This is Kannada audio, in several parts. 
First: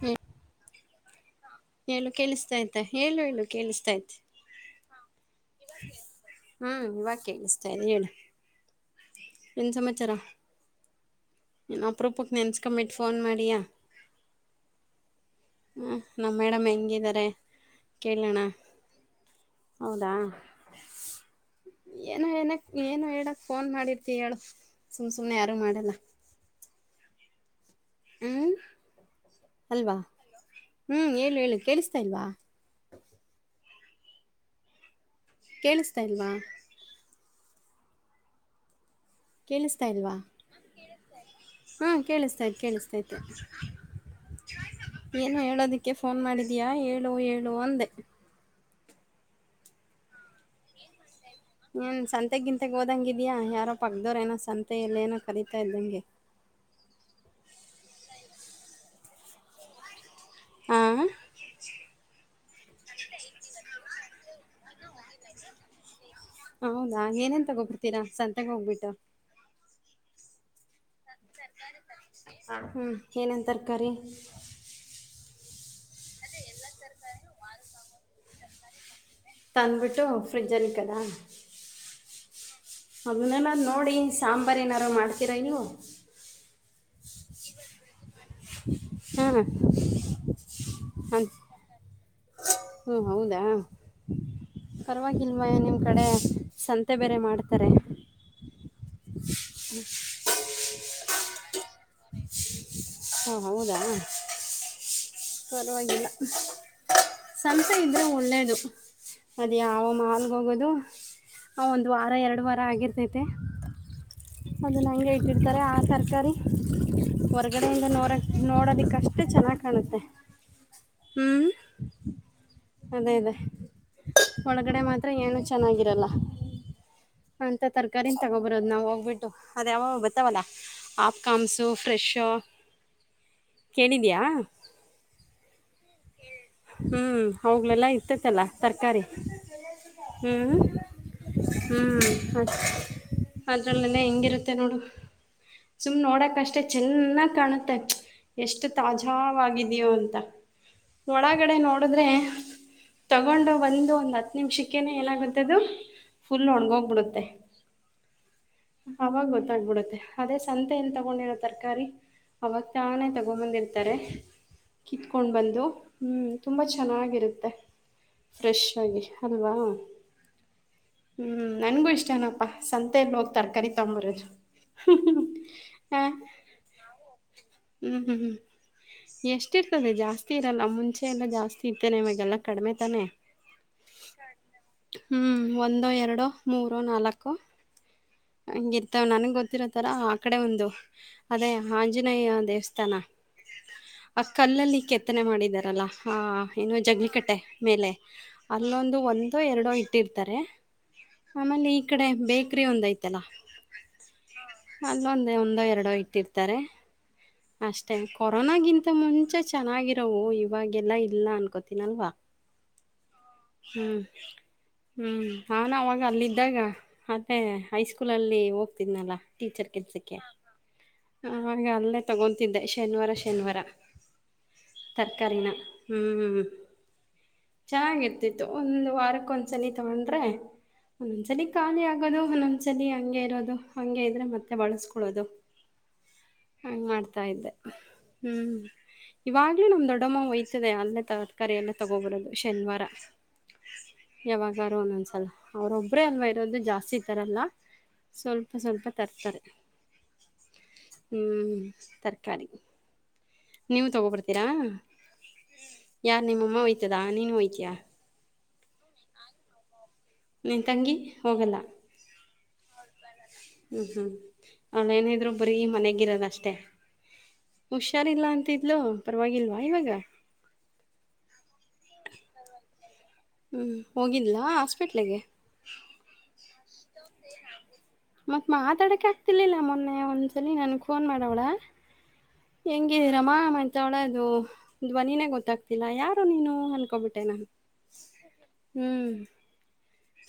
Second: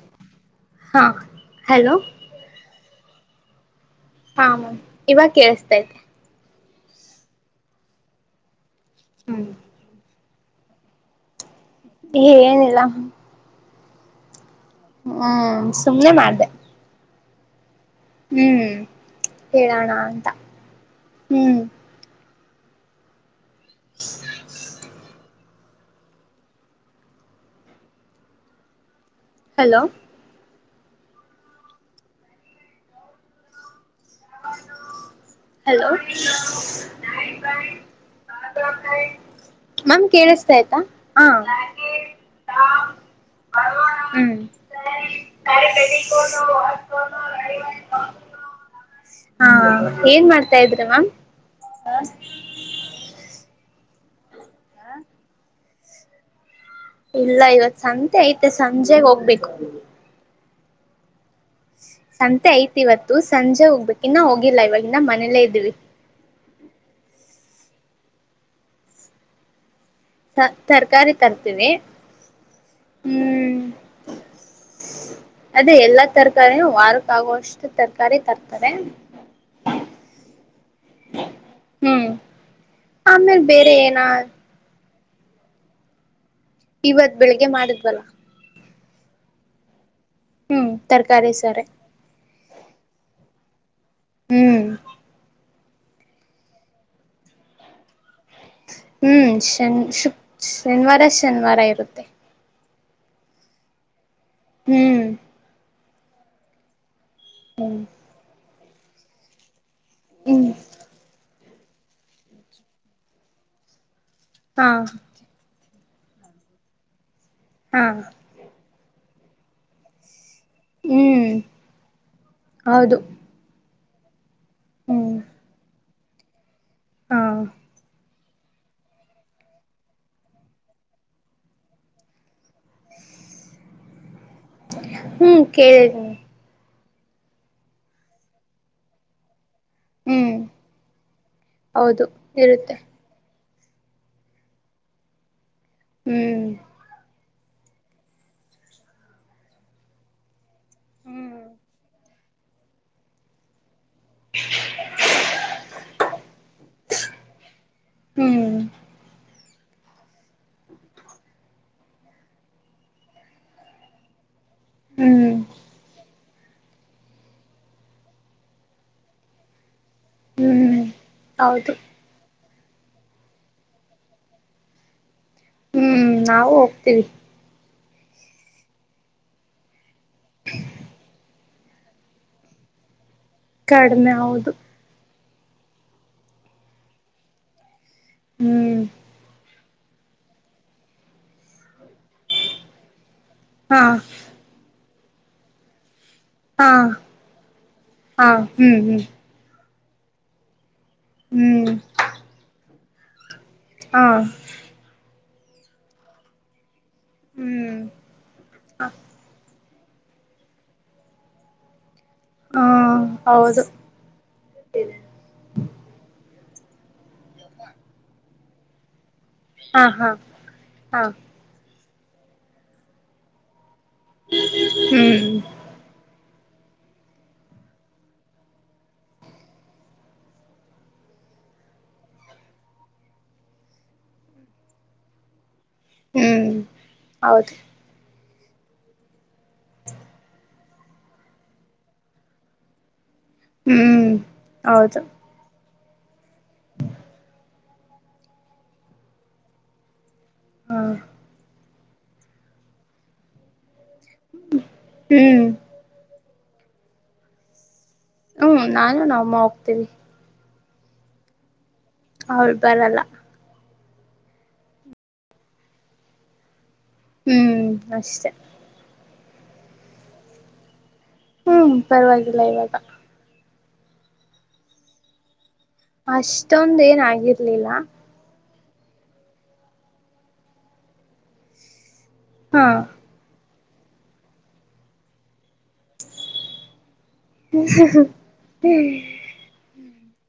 ಹ್ಮ ಹಾ ಹಲೋ ಹೇಳು ಕೇಳಿಸ್ತಾಯ್ತಾ ಹೇಳು ಹೇಳು ಕೇಳಿಸ್ತಾಯ್ತ ಹ್ ಇವಾಗ ಕೇಳಸ್ತತೆ ಹ್ಮ್ ಇವಾಗೇಸ್ತಾ ಇದೆ ಹೇಳಿ ಹ್ಮ್ ಏನ್ ಸಮಾಚಾರ ಇನು ಅಪರೂಪಕ್ಕೆ ಏನಿಲ್ಲ ನೆನ್ಸ್ಕೊಬಿಟ್ಟು ಫೋನ್ ಮಾಡಿಯಾ ಹ್ಮ್ ಹ್ಮ ಸುಮ್ಮ್ನೆ ನಮ್ಮ ಮಾಡ್ದೆ ಮೇಡಮ್ ಹೆಂಗಿದ್ದಾರೆ ಕೇಳೋಣ ಹ್ಮ್ ಹೇಳೋಣ ಹೌದಾ ಅಂತ ಹ್ಮ್ ಏನು ಹೇಳಕ್ ಫೋನ್ ಮಾಡಿರ್ತಿ ಹೇಳು ಸುಮ್ ಸುಮ್ನೆ ಯಾರು ಮಾಡಲ್ಲ ಹ್ಮ್ ಹಲೋ ಅಲ್ವಾ ಹ್ಮ್ ಹೇಳು ಹೇಳು ಕೇಳಿಸ್ತಿಲ್ಲ ಇಲ್ವಾ ಹಲೋ ಕೇಳಿಸ್ತಾ ಇಲ್ವಾ ಕೇಳಿಸ್ತಾ ಮ್ಯಾಮ್ ಇದ್ವಾ ಕೇಳಿಸ್ತಾ ಆಯ್ತಾ ಹಾ ಹಾ ಕೇಳಿಸ್ತಾ ಇತ್ ಕೇಳಿಸ್ತಾತೆ ಫೋನ್ ಪೆಫೋ ಮಾಡಿದೀಯಾ ವ ಹೇಳು ಹೇಳು ಅಂದೆ [inaudible] ಹಾ ಏನ್ ಮಾಡ್ತಾ ಇದ್ರಿ ಮ್ಯಾಮ್ ಸಂತೆಗಿಂತಾಗ ಹೋದಂಗ ಇದಿದ್ಯಾ ಯಾರ ಪಗದೋರ ಏನೋ ಸಂತೆ ಎಲ್ಲ ಏನೋ ಕರೀತ ಲಿಗೆ ಇಲ್ಲ ಇವತ್ ಸಂತೆ ಐತೆ ಸಂಜೆಗ ಹೋಗ್ಬೇಕು ಹ ಸಂತೆ ಐಇವತ್ತು ಸಂಜೆ ಹೋಗ್ಬೇಕ ಇನ್ನ ಹೋಗಿಲ್ಲ ಇವವಾಗಿನ್ನ ಮನೇಲ್ಲೇ ಇದೀವಿ ಹೌದಾ ಏನನ್ ತಗೊಬಿರ್ತೀರಾ ಸಂತಗ ಹೋಗ್ಬಿಟ್ಟ ಸ ತರಕಾರಿ ತರ್ತೀವಿ ಹ್ಮ್ ಏನೇನ್ ಹ್ಮ್ ತರಕಾರಿ ಅದೇ ಎಲ್ಲಾ ತರಕಾರೀನುವಾರಕ್ಕಾಗುವಷ್ಟು ತರಕಾರಿ ತರ್ತಾರೆ ತಂದ್ಬಿಟ್ಟು ಫ್ರಿಡ್ಜಲ್ಲಿ ಕದ ಹ್ಮ ಅದನನ್ ನೋಡಿ ಸಾಂಬಾರ್ ಏನಾರ ಮಾಡ್ತೀರ ನೀವು ಇವತ್ ಬೆಳಿಗ್ಗೆ ಮಾಡಿದ್ವಲ್ಲ ಹಾ ಹ ಹ್ಮ್ ತರಕಾರಿ ಸಾರೆ ಹ್ಮ ಹೌದಾ ಹ್ಮ್ ಪರವಾಗಿಲ್ವಾ ನಿಮ್ಮ ಕಡೆ ಸಂತೆ ಬೇರೆ ಮಾಡ್ತಾರೆ ಹ್ಮ್ ಶನ್ ಶನಿವಾರ ಶನಿವಾರ ಇರುತ್ತೆ ಹಾ ಹೌದಾ ಹ್ಮ್ ಲ್ಲ ಸಂಸೆ ಇದ್ರೆ ಒಳ್ಳೇದು ಅದ ಯಾವ [inaudible] ಮಾಲ್ಗೆ ಹ್ಮ್ ಹೋಗೋದು ಒಂದು ವಾರ ಎರಡು ವಾರ ಆಗಿರ್ತೈತೆ ಹಾ ಅದನ್ನ ಹಂಗೆ ಇಟ್ಟಿರ್ತಾರೆ ಆ ತರ್ಕಾರಿ ಹಾ ಹೊರ್ಗಡೆಯಿಂದ ನೋಡ ನೋಡೋದಿಕ್ಕ ಎಷ್ಟು ಚೆನ್ನಾಗ್ ಕಾಣುತ್ತೆ ಹ್ಮ್ ಹ್ಞೂ ಹೌದು ಅದೇ ಅದೇ ಒಳಗಡೆ ಮಾತ್ರ ಹ್ಮ್ ಏನು ಚೆನ್ನಾಗಿರಲ್ಲ ಹಾ ಅಂತ ತರಕ ತಗೋಬರೋದು ನಾವು ಹೋಗ್ಬಿಟ್ಟು ಅದೇ ಯಾಗ ಬತ್ತಾವಲ್ಲ ಆಪ್ ಕಾಮಸು ಫ್ರೆಶ ಕೇಳಿದೀಯಾ ಹ್ಮ್ ಕೇಳೇಳಿ [inaudible] ಹ್ಮ್ ಹೋಗ್ಲೆಲ್ಲಾ ಇತ್ತತಲ್ಲ ತರಕಾರಿ ಹ್ಮ್ ಹೌದು ಹ್ಮ್ ಅ ಇರುತ್ತೆ ಅದ್ರಲ್ಲೆನೆ ಹೆಂಗಿರುತ್ತೆ ನೋಡು ಸುಮ್ಮ್ ಹ್ಮ್ ನೋಡಕಷ್ಟೆ ಚೆನ್ನಾಗ್ ಕಾಣುತ್ತೆ ಎಷ್ಟು ತಾಜಾವಾಗಿದ್ಯೋ ಅಂತ ಹ್ಮ್ ಒಳಗಡೆ ನೋಡಿದ್ರೆ ತಗೊಂಡು ಬಂದು ಒಂದ್ ಹತ್ತು ನಿಮಿಷಕ್ಕೆನೆ ಏನಾಗುತ್ತೆ ಅದು ಫುಲ್ ಒಣಗೋಗ್ಬಿಡುತ್ತೆ ಹ್ಮ್ ಅವಾಗ ಗೊತ್ತಾಗ್ಬಿಡುತ್ತೆ ಅದೇ ಸಂತೆನ್ ತಗೊಂಡಿರು ತರಕಾರಿ ಅವಾಗ ತಾನೇ ತಗೊಬಂದಿರ್ತಾರೆ ಕಿತ್ಕೊಂಡ್ ಬಂದು ಹ್ಮ್ ತುಂಬ ಚೆನ್ನಾಗಿರುತ್ತೆ ಫ್ರೆಶ್ ಆಗಿ ಅಲ್ವಾ ಹ್ಮ್ ಹ್ಮ್ ಹೌದು ನನ್ಗೂ ಇಷ್ಟೇನಪ್ಪಾ ಸಂತೆ ಹೋಗ್ ತರಕಾರಿ ತೊಂಬರದು ಹ್ಮ್ ನಾವು ಹೋಗ್ತಿವಿ ಹ್ಮ್ ಹ್ಮ್ ಹ್ಮ್ ಎಷ್ಟಿ ಇರ್ತದೆ ಜಾಸ್ತಿ ಇರಲ್ಲ ಮುಂಚೆ ಎಲ್ಲಾ ಜಾಸ್ತಿ ಸಿತೇನೆ ನಿಮಾಗೆಲ್ಲ ಕಡಿಮೆ ತಾನೆ ಕಡಿಮೆ ಹೌದು ಹ್ಮ್ ಒಂದು ಎರಡು ಮೂರು ನಾಲ್ಕು ಹ್ಮ್ ಹಿರ್ತವೆ ನನಗೆ ಗೊತ್ತಿರತ್ತೆ ಆ ತರ ಆ ಕಡೆ ಒಂದು ಅದೇ ಆಂಜನೇಯ ದೇವಸ್ಥಾನ ಹಾ ಆ ಕಲ್ಲಲ್ಲಿ ಕೆತ್ತನೆ ಮಾಡಿದಾರಲ್ಲಾ ಹಾ ಹಾ ಏನ್ನು ಜಗ್ಲಿಕಟ್ಟೆ ಮೇಲೆ ಹಾ ಹ್ಮ್ ಅಲ್ಲೊಂದು ಒಂದೋ ಎರಡೋ ಇಟ್ಟಿರ್ತಾರೆ ಹ್ಮ್ ಹ್ಮ್ ಆಮೇಲೆ ಈ ಕಡೆ ಬೇಕರಿ ಒಂದ್ ಆಯಿತಲ್ಲ ಹಾ ಒಂದ ಎರಡೋ ಇಟ್ಟಿರ್ತಾರೆ ಹ್ಮ್ ಅಷ್ಟೇ ಕೊರೋನ ಗಿಂತ ಹ ಮುಂಚೆ ಚೆನ್ನಾಗಿರೋವು ಇವಾಗೆಲ್ಲ ಇಲ್ಲ ಅನ್ಕೋತೀನ್ ಅಲ್ವಾ ಹೌದು ಹ್ಮ್ ಹ್ಮ್ ನಾನ್ ಅವಾಗ ಅಲ್ಲಿದ್ ಇದಾಗ ಅತ್ತೇ ಹೈಸ್ಕೂಲಲ್ಲಿ ಹೋಗ್ತಿದ್ನಲ್ಲ ಟೀಚರ್ ಹಾ ಹಾ ಕೆಲ್ಸಕ್ಕೆ ಹಾ ಆ ಅಲ್ಲೇ ತಗೊತಿದ್ದೆ ಶನಿವಾರ ಶನಿವಾರ ಹ್ಮ್ ತರಕಿನ ಹ್ಮ್ [inaudible] ಚೆನ್ನಾಗಿರ್ತಿತ್ತು ಒಂದ್ ವಾರಕ್ಕ ಒಂದ್ಸನಿ ತಗೊಂಡ್ರೆ ಒಂದ್ಸಲಿ ಖಾಲಿ ಆಗೋದು ಒದೊಂದ್ ಸಲಿ ಹಂಗೆ ಇರೋದು ಹಂಗೆ ಇದ್ರೆ ಮತ್ತೆ ಬಳಸ್ಕೊಳ್ಳೋದು ಹ್ಮ್ ಹಂಗ್ ಮಾಡ್ತಾ ಇದ್ದೆ ಹೌದು ಹ್ಮ್ ಇವಾಗ್ಲೂ ನಮ್ ದೊಡ್ಡಮ್ಮ ಒಯ್ತದೆ ಅಲ್ಲ ತರಕಾರಿ ಎಲ್ಲ ತಗೋಬರೋದು ಶನಿವಾರ ಹ್ಮ್ ಯಾವಾಗಾರು ಹೌದು ಒನ್ನೊಂದ್ಸಲ ಅವರು ಒಬ್ರೇ ಅಲ್ವ ಇರೋದು ಜಾಸ್ತಿ ತರಲ್ಲ ಸ್ವಲ್ಪ ಸ್ವಲ್ಪ ತರ್ತಾರೆ ಹ ಹ್ಮ್ ತರಕಾರಿ ನೀವು ತಗೋಬರ್ತೀರಾ ಹ್ಮ್ ಯಾರ್ ನಿಮ್ಮಮ್ಮ ಒಯ್ತದಾ ನೀನು ಹೊಯಿತ್ತಿಯ ಹ್ಮ್ ನಾನು ನಮ್ ಅಮ್ಮ ಹೋಗ್ತೇವಿ ನೀನ್ ತಂಗಿ ಹೋಗಲ್ಲ ಅವಳ್ ಬರಲ್ಲ ಹ್ಮ್ ಹ್ಮ್ ಅವಳ್ ಏನಿದ್ರು ಬರೀ ಮನೆಗಿರದ್ ಅಷ್ಟೇ ಹ್ಮ್ ಹುಷಾರಿಲ್ಲ ಅಷ್ಟೆ ಅಂತಿದ್ಲು ಪರವಾಗಿಲ್ವಾ ಇವಾಗ ಹ್ಮ್ ಪರವಾಗಿಲ್ಲ ಇವಾಗ ಹ್ಮ್ ಹೋಗಿದ್ಲ್ ಹಾಸ್ಪಿಟ್ಲಗೆ ಅಷ್ಟೊಂದ ಏನ್ ಆಗಿರ್ಲಿಲ ಮಾತಾಡಕ ಆಗ್ತಿಲಿಲ್ಲ ಮೊನ್ನೆ ಒಂದ್ಸಲಿ ನನ್ಗ್ ಫೋನ್ ಮಾಡವ್ಳೆ ಹಾ ಹೆಂಗಿದೀರಮ್ಮ [unintelligible] ಧ್ವನಿನೇ ಗೊತ್ತಾಗ್ತಿಲ್ಲ ಯಾರು ನೀನು ಅನ್ಕೊಬಿಟ್ಟೆನಾ [unintelligible]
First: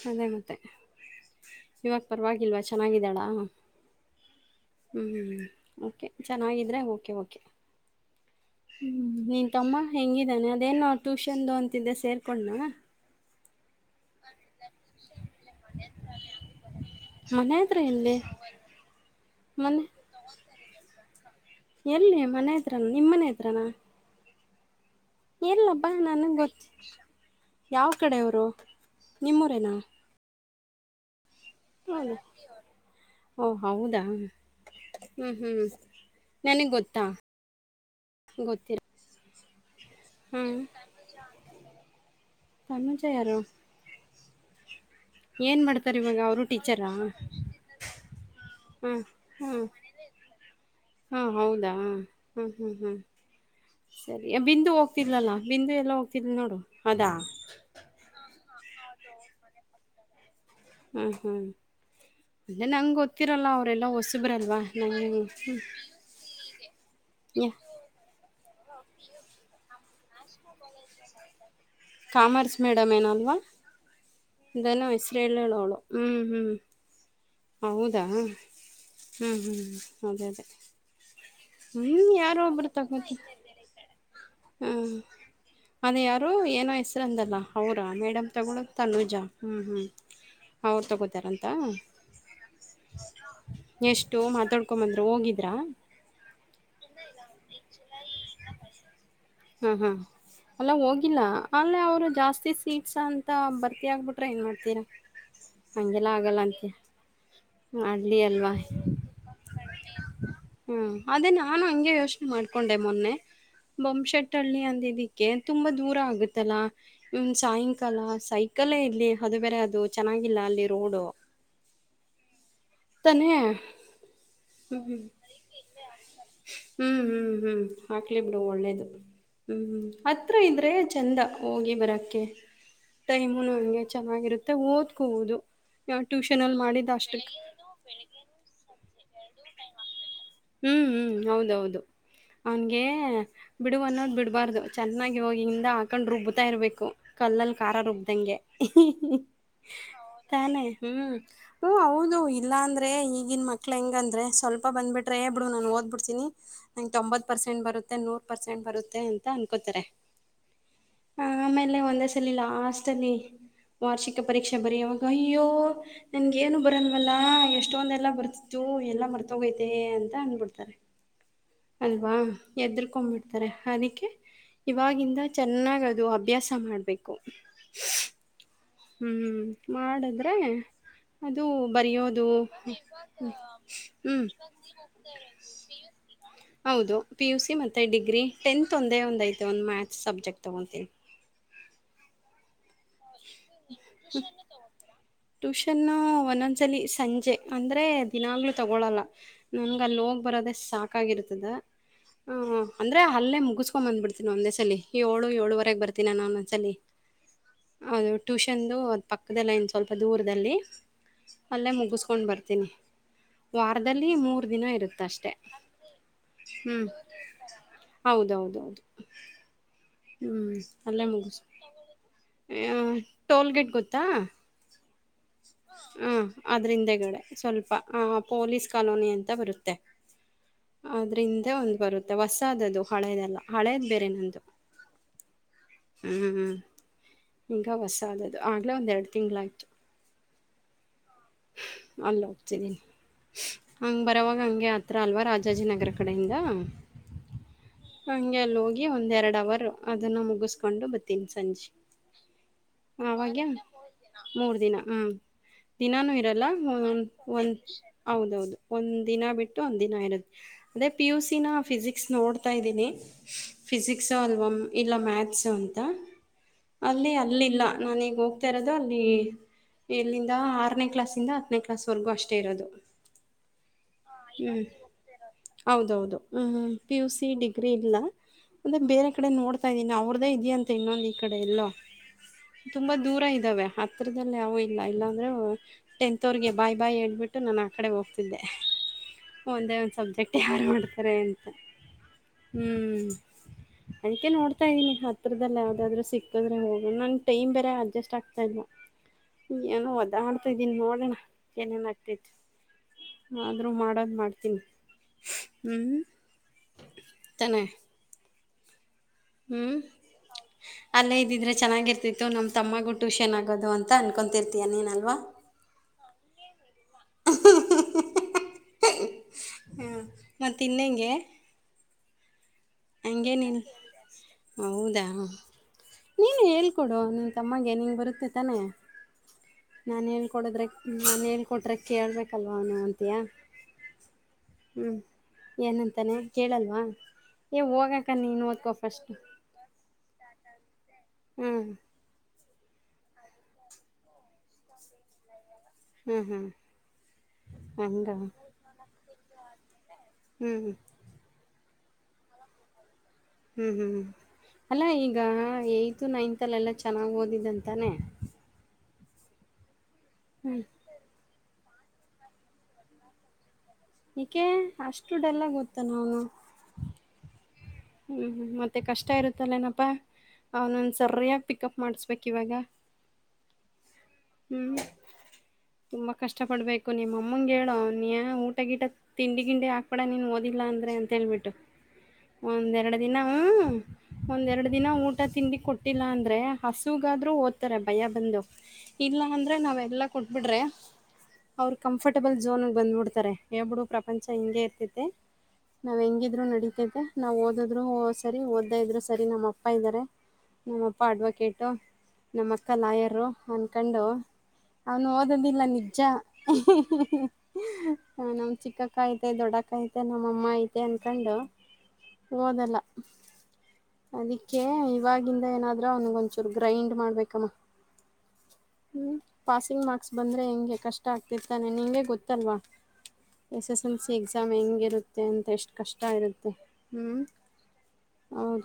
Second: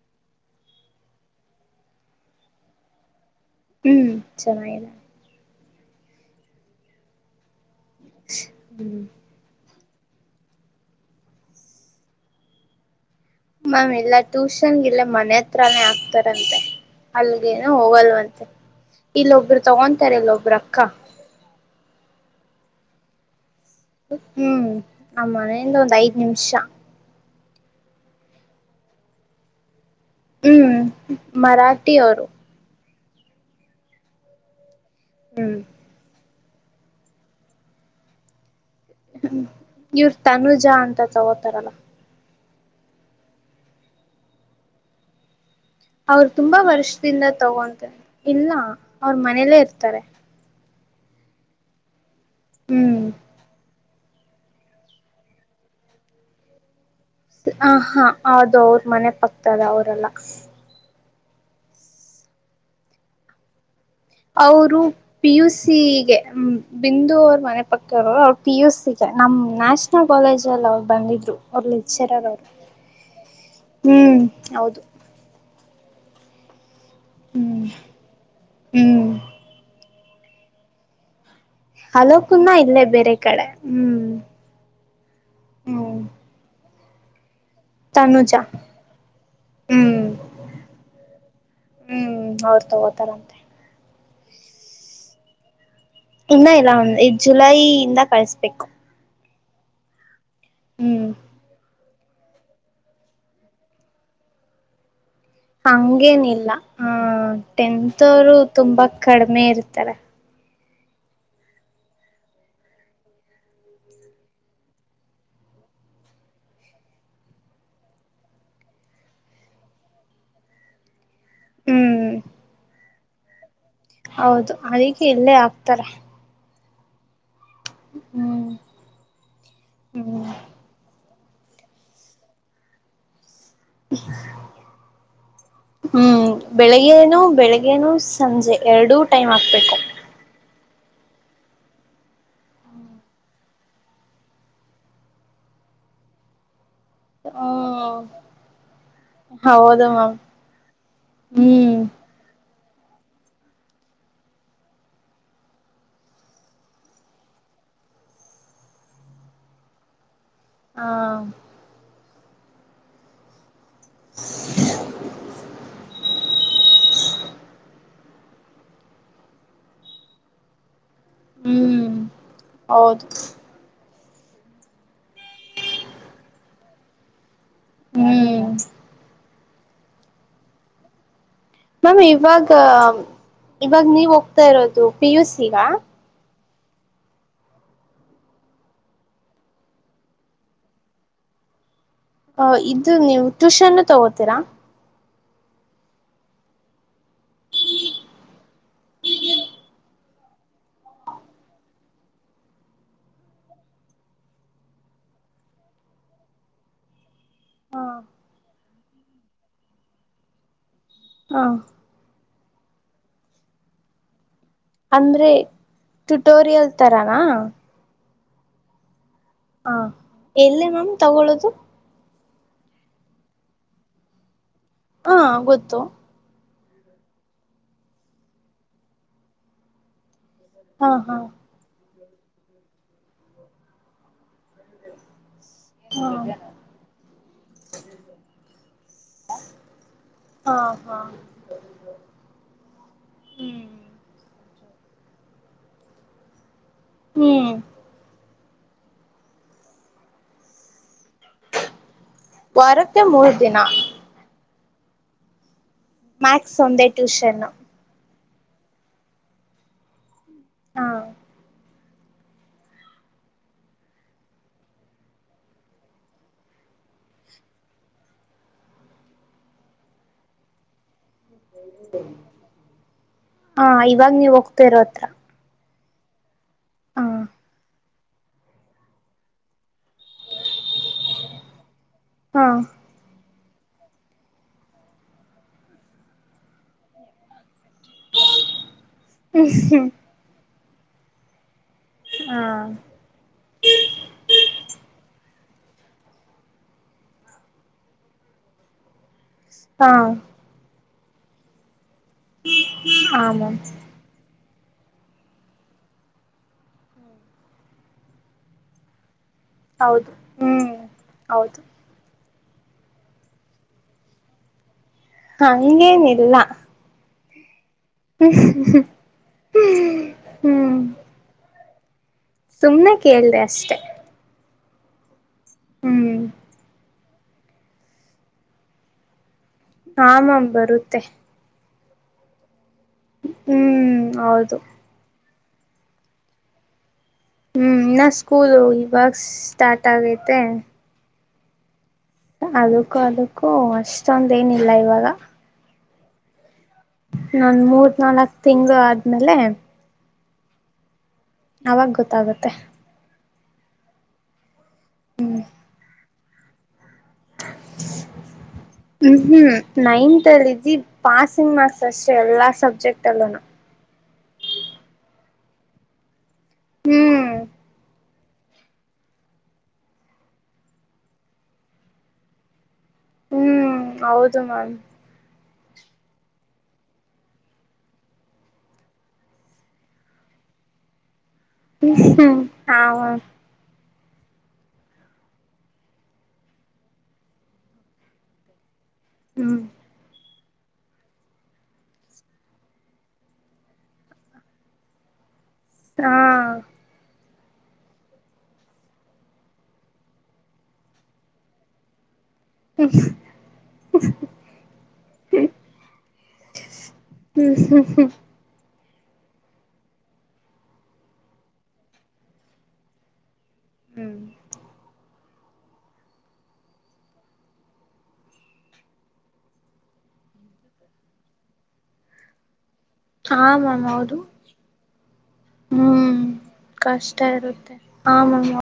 ಅದೇ ಮತ್ತೆ ಇವಾಗ ಪರವಾಗಿಲ್ವಾ ಚೆನ್ನಾಗಿದ್ದಾಳಾ ಹ್ಮ್ ಚೆನ್ನಾಗಿದೆ ಹ್ಮ್ ಹ ಓಕೆ ಚೆನ್ನಾಗಿದ್ರೆ ಓಕೆ ಓಕೆ ಹ್ಮ ನಿನ್ ತಮ್ಮ ಹೆಂಗಿದ್ದಾನೆ ಅದೇನು ಟ್ಯೂಷನ್ದು ಅಂತಿದ್ದೆ ಸೇರ್ಕೊಂಡನಾ ಮ್ಯಾಮ್ ಇಲ್ಲ ಟ್ಯೂಷನ್ಗೆ ಇಲ್ಲ ಮನೆ ಹತ್ರಾನೇ ಆಕ್ತಾರಂತೆ ಮನೆ ಅಲ್ಗೇನು ಹತ್ರ ಎಲ್ಲಿ ಹೋಗಲ್ವಂತೆ ಇಲ್ಲೊಬ್ರು ಮನೆ ತಗೊಂತಾರೆ ಇಲ್ಲೊಬ್ಬ್ರ ಅಕ್ಕ ಎಲ್ಲಿ ಮನೆ ಹತ್ರಾನಾ ನಿಮ್ಮ ಮನೆ ಹತ್ರಾನಾ ಹ್ಮ್ ಆ ಮನೆಯಿಂದ ಒಂದು ಐದು ನನಗ್ ನಿಮಿಷಾ ಗೊತ್ ಯಾವ ಕಡೆಯವರು ನಿಮ್ಮೂರೇನಾ ಹ್ಮ್ ಮರಾಠಿ ಹೌದಾ ಅವರು ಓ ಹೌದಾ ಹ್ಮ್ ಹ್ಮ್ ನನಗೆ ಗೊತ್ತಾ ಗೊತ್ತಿಲ್ಲ ಹ್ಮ ಇವ್ರ ತನುೂಜ ಅಂತ ತಗೋತಾರಲ್ಲ [unintelligible] ಏನ್ ಮಾಡ್ತಾರೆ ಇವಾಗ ಅವ್ರ ಅವರು ತುಂಬಾ ಟೀಚರಾ? ವರ್ಷದಿಂದ ತಗೊಂತಾರೆ ಇಲ್ಲಾ ಹಾ ಅವ್ರ ಮನೇಲ್ಲೇ ಹಾ. ಇರ್ತಾರೆ ಹಾ ಹೌದಾ ಹ್ಮ್ ಹ್ಮ್ ಹ್ಮ್ ಸರಿ ಬಿಂದು ಹೋಗ್ತಿಲಲ್ಲಾ ಬಿಂದು ಎಲ್ಲ ಹೋಗ್ತಿದ್ಲು ನೋಡು ಅದಾ ಹ ಹಾ ಹದು ಅವ್ರ ಮನೆ ಪಕ್ತದ ಅವರೆಲ್ಲ ಹ್ಮ ಹ್ಮ್ ಅೆ ನಂಗೆ ಗೊತ್ತಿರಲ್ಲ ಅವರ ಅವರು ಪಿಯುಸಿಗೆ ಬಿಂದು ಅವ್ರ ಮನೆ ಪಕ್ಕದವರು ಅವ್ರರು ಪಿ ಯು ಸಿ ನಮ್ ನ್ಯಾಷನಲ್ ಕಾಲೇಜ್ ಅಲ್ಲಿ ಅವ್ರು ಬಂದಿದ್ರು ಅವ್ರ ಲೆಕ್ಚರರ್ ಅವರು ಕಾಮರ್ಸ್ ಮೇಡಮ್ ಏನಲ್ವಾ ಹ್ಮ್ ಇದ ಹೌದು ನ ಹೆಸರ ಹೇಳೋಳು ಹ್ಞ ಹ್ಞೂ ಹ್ಮ್ ಹೌದಾ ಹ್ಞ ಹ್ಮ್ ಹ್ಞೂ ಹ್ ಅದೇದ ಅಲೋಕಣ ಇಲ್ಲೇ ಬೇರೆ ಕಡೆ ಹ್ಮ್ ಹಾಞ ಅದ ಹ್ಮ್ ಯಾರು ಏನೋ ಹೆಸರು ಅಂದಲ್ಲ ಅವರಾ ಮೇಡಮ್ ತನುಜ ತಗಳೋದು ತನುೂಜ ಹ್ಞೂ ಹ್ಞೂ ಹ್ಮ್ ಅವ್ರು ತೊಗೋತಾರಂತ ಅವ್ರು ತಗೋತಾರಂತೆ ಮಾತಾಡ್ಕೊ ಬಂದ್ರು ಹೋಗಿದ್ರಾ ಇನ್ನ ಇಲ್ಲ ಒ ಜುಲೈಯಿಂದ ಕಳಸ್ಬೇಕು ಹ್ಮ್ ಹ್ಮ್ ಅಲ್ಲ ಹೋಗಿಲ್ಲ ಅಲ್ಲೇ ಅವ್ರ ಜಾಸ್ತಿ ಸೀಟ್ಸ್ ಅಂತ ಬರ್ತಿ ಆಗ್ಬಿಟ್ರೆ ಏನ್ ಮಾಡ್ತೀರಾ ಹಂಗೆಲ್ಲ ಆಗಲ್ಲ ಹಂಗೇನಿಲ್ಲ ಅಂತೀಯ. ಹ ಟೆಂತ್ ಹಳ್ಳಿ ಅವರು ಅಲ್ವಾ ತುಂಬಾ ಕಡಿಮೆ ಇರ್ತಾರೆ ಹ್ಮ ಅದೇ ನಾನು ಹಂಗೆ ಯೋಚನೆ ಮಾಡ್ಕೊಂಡೆ ಮೊನ್ನೆ ಬೊಮ್ ಶೆಟ್ ಳ್ಳಿ ಅಂದ ಇದಕ್ಕೆ ತುಂಬಾ ದೂರ ಆಗುತ್ತಲ್ಲಾ ಇ ಸಾಯಂಕಾಲ ಸೈಕಲ್ ಇಲ್ಲಿ ಅದು ಬೇರೆ ಅದು ಚೆನ್ನಾಗಿಲ್ಲ ಅಲ್ಲಿ ರೋಡ್ ಹ್ಮ್ ತನೆ ಹೌದು ಅದಕೆ ಇಲ್ಲೇ ಹಾಕ್ತಾರೆ ಹ್ಞ ಹ್ಞ ಹ್ಞ ಹಾಕ್ಲಿ ಬಿಡು ಒಳ್ಳೇದು ಹ್ಞ ಹ ಹ್ಮ್ ಹತ್ರಿ ಇದ್ದರೆ ಚಂದ ಹೋಗಿ ಬರಕ್ಕೆ ಟೈಮ್ ನಂಗೆ ಚೆನ್ನಾಗಿರುತ್ತೆ ಓದ್ಕುದು ಟ್ಯೂಷನ್ ಅಲ್ ಮಾಡಿದ ಅಷ್ಟಕ್ ಬೆಳಗೇನು ಸಂಜೆ ಎರಡುೂ ಟೈಮ್ ಹಾಕ್ಬೇಕು ಹ್ಮ್ ಹ್ಮ್ ಹೌದೌದು ಅವನಿಗೆ ಬಿಡುಗ ಅನ್ನೋದು ಬಿಡ್ಬಾರ್ದು ಚೆನ್ನಾಗಿ ಹೋಗಿಿಂದ ಹಾಕೊಂಡು ರುಬ್ಬತಾ ಇರಬೇಕು ಕಲ್ಲಲ್ಲಿ ಖಾರ ಹ್ಮ್ ರುಬ್ಬದಂಗೆ ಹೌದು ಮ್ಯಾಮ್ ತಾನೆ ಹ್ಮ್ ಓ ಹ್ಮ್ ಹೌದು ಇಲ್ಲಾ ಅಂದ್ರೆ ಈಗಿನ್ ಮಕ್ಳ ಹೆಂಗ ಅಂದ್ರೆ ಸ್ವಲ್ಪ ಬಂದ್ಬಿಟ್ಟ ರೆ ಬ್ರೋ ನಾನು ಓದ್ಬ ಬಿಡ್ತಿನಿ ನಂಗೆ ತೊಂಬತ್ ಪರ್ಸೆಂಟ್ ಬರುತ್ತೆ ನೂರ್ ಪರ್ಸೆಂಟ್ ಬರುತ್ತೆ ಅಂತ ಅನ್ಕೋತಾರೆ ಹ ಆಮೇಲೆ ಒಂದೇ ಸಲಿ ಲಾಸ್ಟ್ ಅಲ್ಲಿ ವಾರ್ಷಿಕ ಪರೀಕ್ಷೆ ಬರೆಯವಾಗ ಅಯ್ಯೋ ನನ್ಗ ಏನು ಬರಲ್ವಲ್ಲ ಎಲ್ಲಾ ಎಷ್ಟೊಂದ ಎಲ್ಲಾ ಬರ್ತಿತ್ತು ಎಲ್ಲಾ ಮರ್ತೋಗೈತೆ ಅಂತ ಅಂದಬಿಡ್ತಾರೆ ಹ್ಮ್ ಅಲ್ವಾ ಹೌದು ಎದರ್ಕೊಂಡ್ಬಿಡ್ತಾರೆ ಅದಕ್ಕೆೆ ಇವಾಗಿಂದ ಚೆನ್ನಾಗ್ ಅದು ಅಭ್ಯಾಸ ಮಾಡ್ಬೇಕು ಹ್ಮ್ ಹ್ಮ್ ಮಾಡಿದ್ರೆ ಅದು ಮ್ಯಾಮ್ ಬರಿಯೋದು ಇವಾಗ ಇವಾಗ ಹ್ಮ್ ನೀವುಹೋಗ್ತಾ ಇರೋದು ಪಿ ಯು ಸೀ ಗ ಹೌದು ಪಿ ಯು ಸಿ ಮತ್ತೆ ಡಿಗ್ರಿ ಟೆಂತ್ ಒಂದೇ ಒಂದ ಐತೆ ಒಂದು ಮ್ಯಾಥಸ್ ಸಬ್ಜೆಕ್ಟ್ ತಗೊತೀನಿ ಅ ಇದು ನೀವು ಟ್ಯೂಷನ್ನು ತಗೋತೀರಾ ಟ್ಯೂಷನ್ ಒಂದೊಂದು ಸರಿ ಜ್ಜೆ ಅಂದ್ರೆ ದಿನಾಗ್ಲು ತಗೊಳಲ್ಲ ನನ್ಗೆ ಅಲ್ಲಿ ಹೋಗ್ ಬರೋದೆೇ ಸಾಕಾಗಿರ್ತದ ಹ್ಮ್ ಅಂದ್ರೆ ಅಲ್ಲೇ ಮುಗಿಸ್ಕೊಂಡ್ ಬಂದ್ಬಿಡ್ತೀನಿ ಒಂದೇ ಸಲ ಏಳು ಏಳುವರೆಗೆ ಬರ್ತೀನ ನಾನ ಒಂದೊಂದ್ಸಲಲಿ ಅದು ಹ ಟ್ಯೂಷನ್ ದು ಪಕ್ಕದಲ್ಲ ಇನ್ ಸ್ವಲ್ಪ ದೂರದಲ್ಲಿ ಅಲ್ಲೇ ಮುಗಿಸ್ಕೊಂಡು ಬರ್ತೀನಿ ವಾರದಲ್ಲಿ ಮೂರು ದಿನ ಇರುತ್ತೆ ಅಂದ್ರೆ ಅಷ್ಟೆ ಟ್ಯುಟೋರಿಯಲ್ ಹ್ಮ್ ತರನಾ ಹೌದೌದೌದು ಹ ಎಲ್ಲೇ ಮ್ಯಾಮ್ ತೊಗೊಳೋದು ಆ ಟೋಲ್ ಗೇಟ್ ಗೊತ್ತಾ ಹಾ ಗೊತ್ತು ಹ ಅದ್ರಿಂದಗಡೆ ಸ್ವಲ್ಪ ಆ ಪೊಲೀಸ್ ಕಾಲೋನಿ ಅಂತ ಬರುತ್ತೆ ಹಾ ಹಾ ಆದ್ರಿಂದ ಒಂದ್ ಬರುತ್ತೆ ಹೊಸಾದ್ದದು ಹಳೆದಲ್ಲ ಹಳೇದ್ ಬೇರೆ ನಂದು ಹ ಹ್ಮ್ ಈಗ ಹೊಸ ಆದದ್ದದು ಆಗ್ಲೇ ಒಂದೆರಡು ತಿಂಗ್ಗಳಾಯ್ತು ಆಹಾ ಅಲ್ಲ ಹೋಗ್ತಿದ್ದೀನಿ ಹ್ಮ್ ಹಂಗ ಬರವಾಗ ಹಂಗ ಹತ್ರ ಅಲ್ವಾ ರಾಜಾಜಿನಗರ ಕಡೆಯಿಂದ ಹ್ಮ್ ಹಂಗೆ ಅಲ್ಲಿ ಹೋಗಿ ಒಂದ್ ಎರಡ್ ಅವರ್ ಅದನ್ನು ಮುಗಿಸಸ್ಕೊಂಡು ಬತ್ತ ಸಂಜೆಆಗ ವಾರಕ್ಕೆ ಮೂರ್ ದಿನ ಮೂರ್ ದಿನ ಹ ಲ್ಲ ಮ್ಯಾಕ್ಸ್ ಒಂದೇ ಟ್ಯೂಷನ್ ಒಂದ ಹೌದೌದು ಒಂದು ದಿನ ಬಿಟ್ಟು ಒಂದ ದಿನ ಇರದು ಹ ಅದೇ ಪಿ ಯು ಸಿನ ಫಿಸಿಕ್ಸ್ ನೋಡ್ತಾ ಇದ್ದೀನಿ ಫಿಸಿಕ್ಸು ಅಲ್ವ ಇಲ್ಲ ಮ್ಯಾಥ್ಸು ಅಂತ ಅಲ್ಲಿ ಅಲ್ಲಿಲ್ಲ ನ ಈಗ ಹೋಗ್ತಾ ಇರೋದು ಅಲ್ಲಿ ಎಲ್ಲಿಂದ ಆರನೇ ಕ್ಲಾಸ್ ಹನೇ ಕ್ಲಾಸ್ ವರೆಗೂ ಅಷ್ಟೇ ಇರದು ಹಾ ಇವಾಗ ನೀವ್ ಹ್ಮ ಹೋಗ್ತಿರೋ ಹತ್ರ ಹೌದೌದು ಹ್ಮ ಪಿ ಯು ಹ ಸಿ ಡಿಗ್ರಿ ಇಲ್ಲ ಅಂದೆ ಬೇರೆ ಕಡೆ ನೋಡ್ ಇದೀನಿ ಅವ್ರದ್ದೇ ಇದೆಯ ಅಂತ ಇನ್ನೊಂದ್ ಈ ಕಡೆ ಎಲ್ಲೋ ಹಾ ತುಂಬಾ ದೂರ ಇ ಇದ್ದಾವ ಹತ್ರದಲ್ಲಿ ಯವು ಇಲ್ಲ ಇಲ್ಲಾ ಅಂದ್ರೆ ಟೆಂತ್ ಅವಗೆ ಬಾಯ್ ಬಾಯ್ ಹೇಳ್ಬಿಟ್ಟು ನ ಕಡೆ ಹೋಗ್ತಿದ್ದೆ ಒಂದೇ ಹ್ಮ್ ಒಂದು ಸಬ್ಜೆಕ್ಟ್ ಯಾರು ಮಾಡ್ತಾರೆ ಅಂತ ಹಾ ಹ್ಮ್ ಅದಕೆ ನೋಡ್ತಾ ಇದ್ದೀನಿ ಹತ್ ಹತ್ರದಲ್ಲಿ ಯಾವ್ದಾದ್ರು ಸಿಕ್ಕಿದ್ರೆ ಹೋಗ ನನ್ ಟೈಮ್ ಬೇರೆ ಅಡ್ಜಸ್ಟ್ ಆಗ್ತಾ ಇಲ್ಲ ಏನೋ ಹಾ ಒದ್ದಾಡ್ತಾ ಇದೀನಿ ನೋಡೋಣ ಏನ್ ಏನ್ ಆಗ್ತಾ ಹಾ ಇದ್ಯಾ ಮ್ಯಾಮ್ ಆದ್ರೂ ಮಾಡೋದ್ ಮಾಡ್ತ ತಿ ಹ ತನ ಹ್ಮ್ ಹೌದು ಹ್ಮ್ ಅಲ್ಲೇ ಇದಿದ್ರೆ ಹೌದು ಚೆನ್ನಾಗಿರ್ತಿತಿ ಇ ನಮ್ಮ ತಮ್ಮಗೂ ಟ್ಯೂಷನ್ ಆಗೋ ಅಂತ ಅನ್ಕೊಂತಿರ್ತೀಯ ನೀನ ಹಾ ಇನ್ನೇನಿಲ್ಲ ಹ್ಮ ಮತ್ತ ಇನ್ನ ಹ್ಮ್ ಹೆಂಗೆ ಸುಮ್ನೆ ಕೇಳ್ದ ಅಷ್ಟೆ ಹೌದಾ ಹ್ಮ್ ನೀನು ಹೇಳ್ಕೊಡು ನಿನ್ನ ತಮ್ಮಗೆ ನಿಂಗ ಬರುತ್ತೆ ತಾನೇ ಹಾ ನಾನನ್ ಮ್ಯಾಮ್ ಹೇಳ್ಕೊಡದ್ರ ಬರುತ್ತೆ ನಾನನ್ ಹೇಳ್ಕೊಟ್ರೆ ಕೇಳ್ಬೇಕಲ್ವಾ ಅವ ನುಅಂತ ಹ್ಮ್ ಹೌದು ಹ್ಮ್ ಏನಂತಾನೆ ಕೇಳಲ್ವಾ ಏ ಹ್ಮ್ ನಾ ಹೋಗಕ್ಕ ನೀನು ಸ್ಕೂಲ್ ಓದ್ಕೊ ಇವಾಗ ಫಸ್ಟು ಸ್ಟಾರ್ಟ್ ಆಗೈತೆ ಹ್ಮ್ ಅದಕ್ಕೂ ಅದಕ್ಕೂ ಅಷ್ಟೊಂದ ಏನಿಲ್ಲ ಇವಾಗ ಹ್ಮ್ ಹ್ಮ್ ನನ್ ಮೂರ್ ನಾಲ್ಕ್ ತಿಂಗಳು ಆದ್ಮೇಲೆ ಹ್ಮ್್ಮ ಅವಾಗ ಗೊತ್ತಾಗತ್ತೆ ಹ್ಮ್ ಹ್ಮ್ ಅಲ್ಲಾ ಈಗ ಏತ್ ನೈನ್ತ್ ಅಲ್ಲೆಲ್ಲ ಚೆನ್ನಾಗಿ ಓದಿದ್ದಂತಾನೇ ಹ್ಮ್ ಹ್ಮ್ ನೈನ್ತ್ ಅಲ್ಲಿಿದ್ದಿ ಪಾಸಿಂಗ್ ಮಾರ್ಕ್ಸ್ ಅಷ್ಟೆ ಎಲ್ಲಾ ಸಬ್ಜೆಕ್ಟ್ ಅಲ್ಲೂನು ಇಕೆ ಅಷ್ಟುಡೆಲ್ಲ ಗೊತ್ತ ನ ಅವನು ಹ್ಮ್ ಹ್ಮ್ ಮತ್ತೆ ಕಷ್ಟ ಇರುತ್ತಲ್ಲೇಏನಪ್ಪಾ ಅವನೊಂದ ಸರಯಾಗಿ ಪಿಕಪ್ ಮಾಡ್ಸ್ಬೇಕಕ್ ಇವಾಗ ಹ್ಮ್ ಹೌದು ಮ್ಯಾಮ್ ಹ್ಮ್ ತುಂಬಾ ಕಷ್ಟ ಪಡ್ಬೇಕು ನಿಮ್ಮ ಅಮ್ಮಂಗ ಹೇಳ ನೀ ಊಟ ಗಿಟ ತಿಂಡಿ ಗಿಂಡಿ ಹಾಕ್ಬಡ ನೀನ್ ಓದಿಲ್ಲ ಅಂದ್ರೆ ಅಂತೇಳ್ಿಟ್ಟು ಹ ಒಂದೆರಡು ದಿನೂ ಒಂದೆರಡು ದಿನ ಊಟ ತಿಂಡಿ ಕೊಟ್ಟಿಲ್ಲ ಅಂದ್ರೆ ಹಸುಗಾದ್ರರು ಓದ್ತಾರೆ ಭಯ ಬಂದು ಇಲ್ಲ ಅಂದ್ರೆ ಹ್ಮ್ ನಾವೆಲ್ಲಾ ಕೊಟ್ಬಿಡ್ರಿ ಅವರು ಕಂಫರ್ಟಬಲ್ ಝೋನ್ಗೆ ಬಂದ್ಬಿಡ್ತಾರೆ ಹೇಳ್ಬಿಡು ಪ್ರಪಂಚ ಹಿಂಗಗೆ ಇರ್ತತೆ ನಾವ್ ಹಾ ಹೆಂಗಿದ್ರು ನಡಿತತೆ ನಾವ್ ಓದದ್ರು ಸರಿ ಓದ್ದ ಇದ್ರು ಸರಿ ನಮ್ಮ ಅಪ್ಪ ಇದ್ದಾರೆ ನಮ್ಮಪ್ಪ ಅಡ್ವೊಕೇಟು ನಮ್ಮ ಅಕ್ಕ ಹ್ಮ್ ಲಾಯರು ಅನ್ಕೊಂಡು ಅವನು ಓದದಿಲ್ಲ ನಿಜ ಹ್ಮ್ ಹ್ಮ್ ನಮ್ ಚಿಕ್ಕ ಅಕ್ಕ ಐತೆ ದೊಡ್ಡಕ್ಕಐತೆ ನಮ್ಮಮ್ಮ ಐತೆ ಅನ್ಕೊಂಡು ಓದಲ್ಲ ಹ್ಮ್ ಅದಕ್ಕೆ ಇವಾಗಿವಾಗಿಂದ ಏನಾದ್ರೂ ಅವನಗೊಂಚೂರು ಗ್ರೈಂಡ್ ಮಾಡ್ಬೇಕಮ್ಮ ಹ್ಮ್ ಪಾಸಿಂಗ್ ಮಾರ್ಕ್ಸ್ ಬಂದ್ರೆ ಹೆಂಗೆ ಕಷ್ಟ ಆಗ್ತಿರ್ತಾನೆ ನಿಗೆ ಗೊತ್ತಲ್ವಾ ಹಾ S S ma'am L C ಹೌದು ಎಕ್ಸಾಮ್ ಹೆಂಗಿರುತ್ತೆ ಅಂತ ಎಷ್ಟು ಕಷ್ಟ ಹ್ಮ್ ಇರುತ್ತೆ ಹ್ಮ್ ಕಷ್ಟ ಇರುತ್ತೆ ಹೌದು ಆ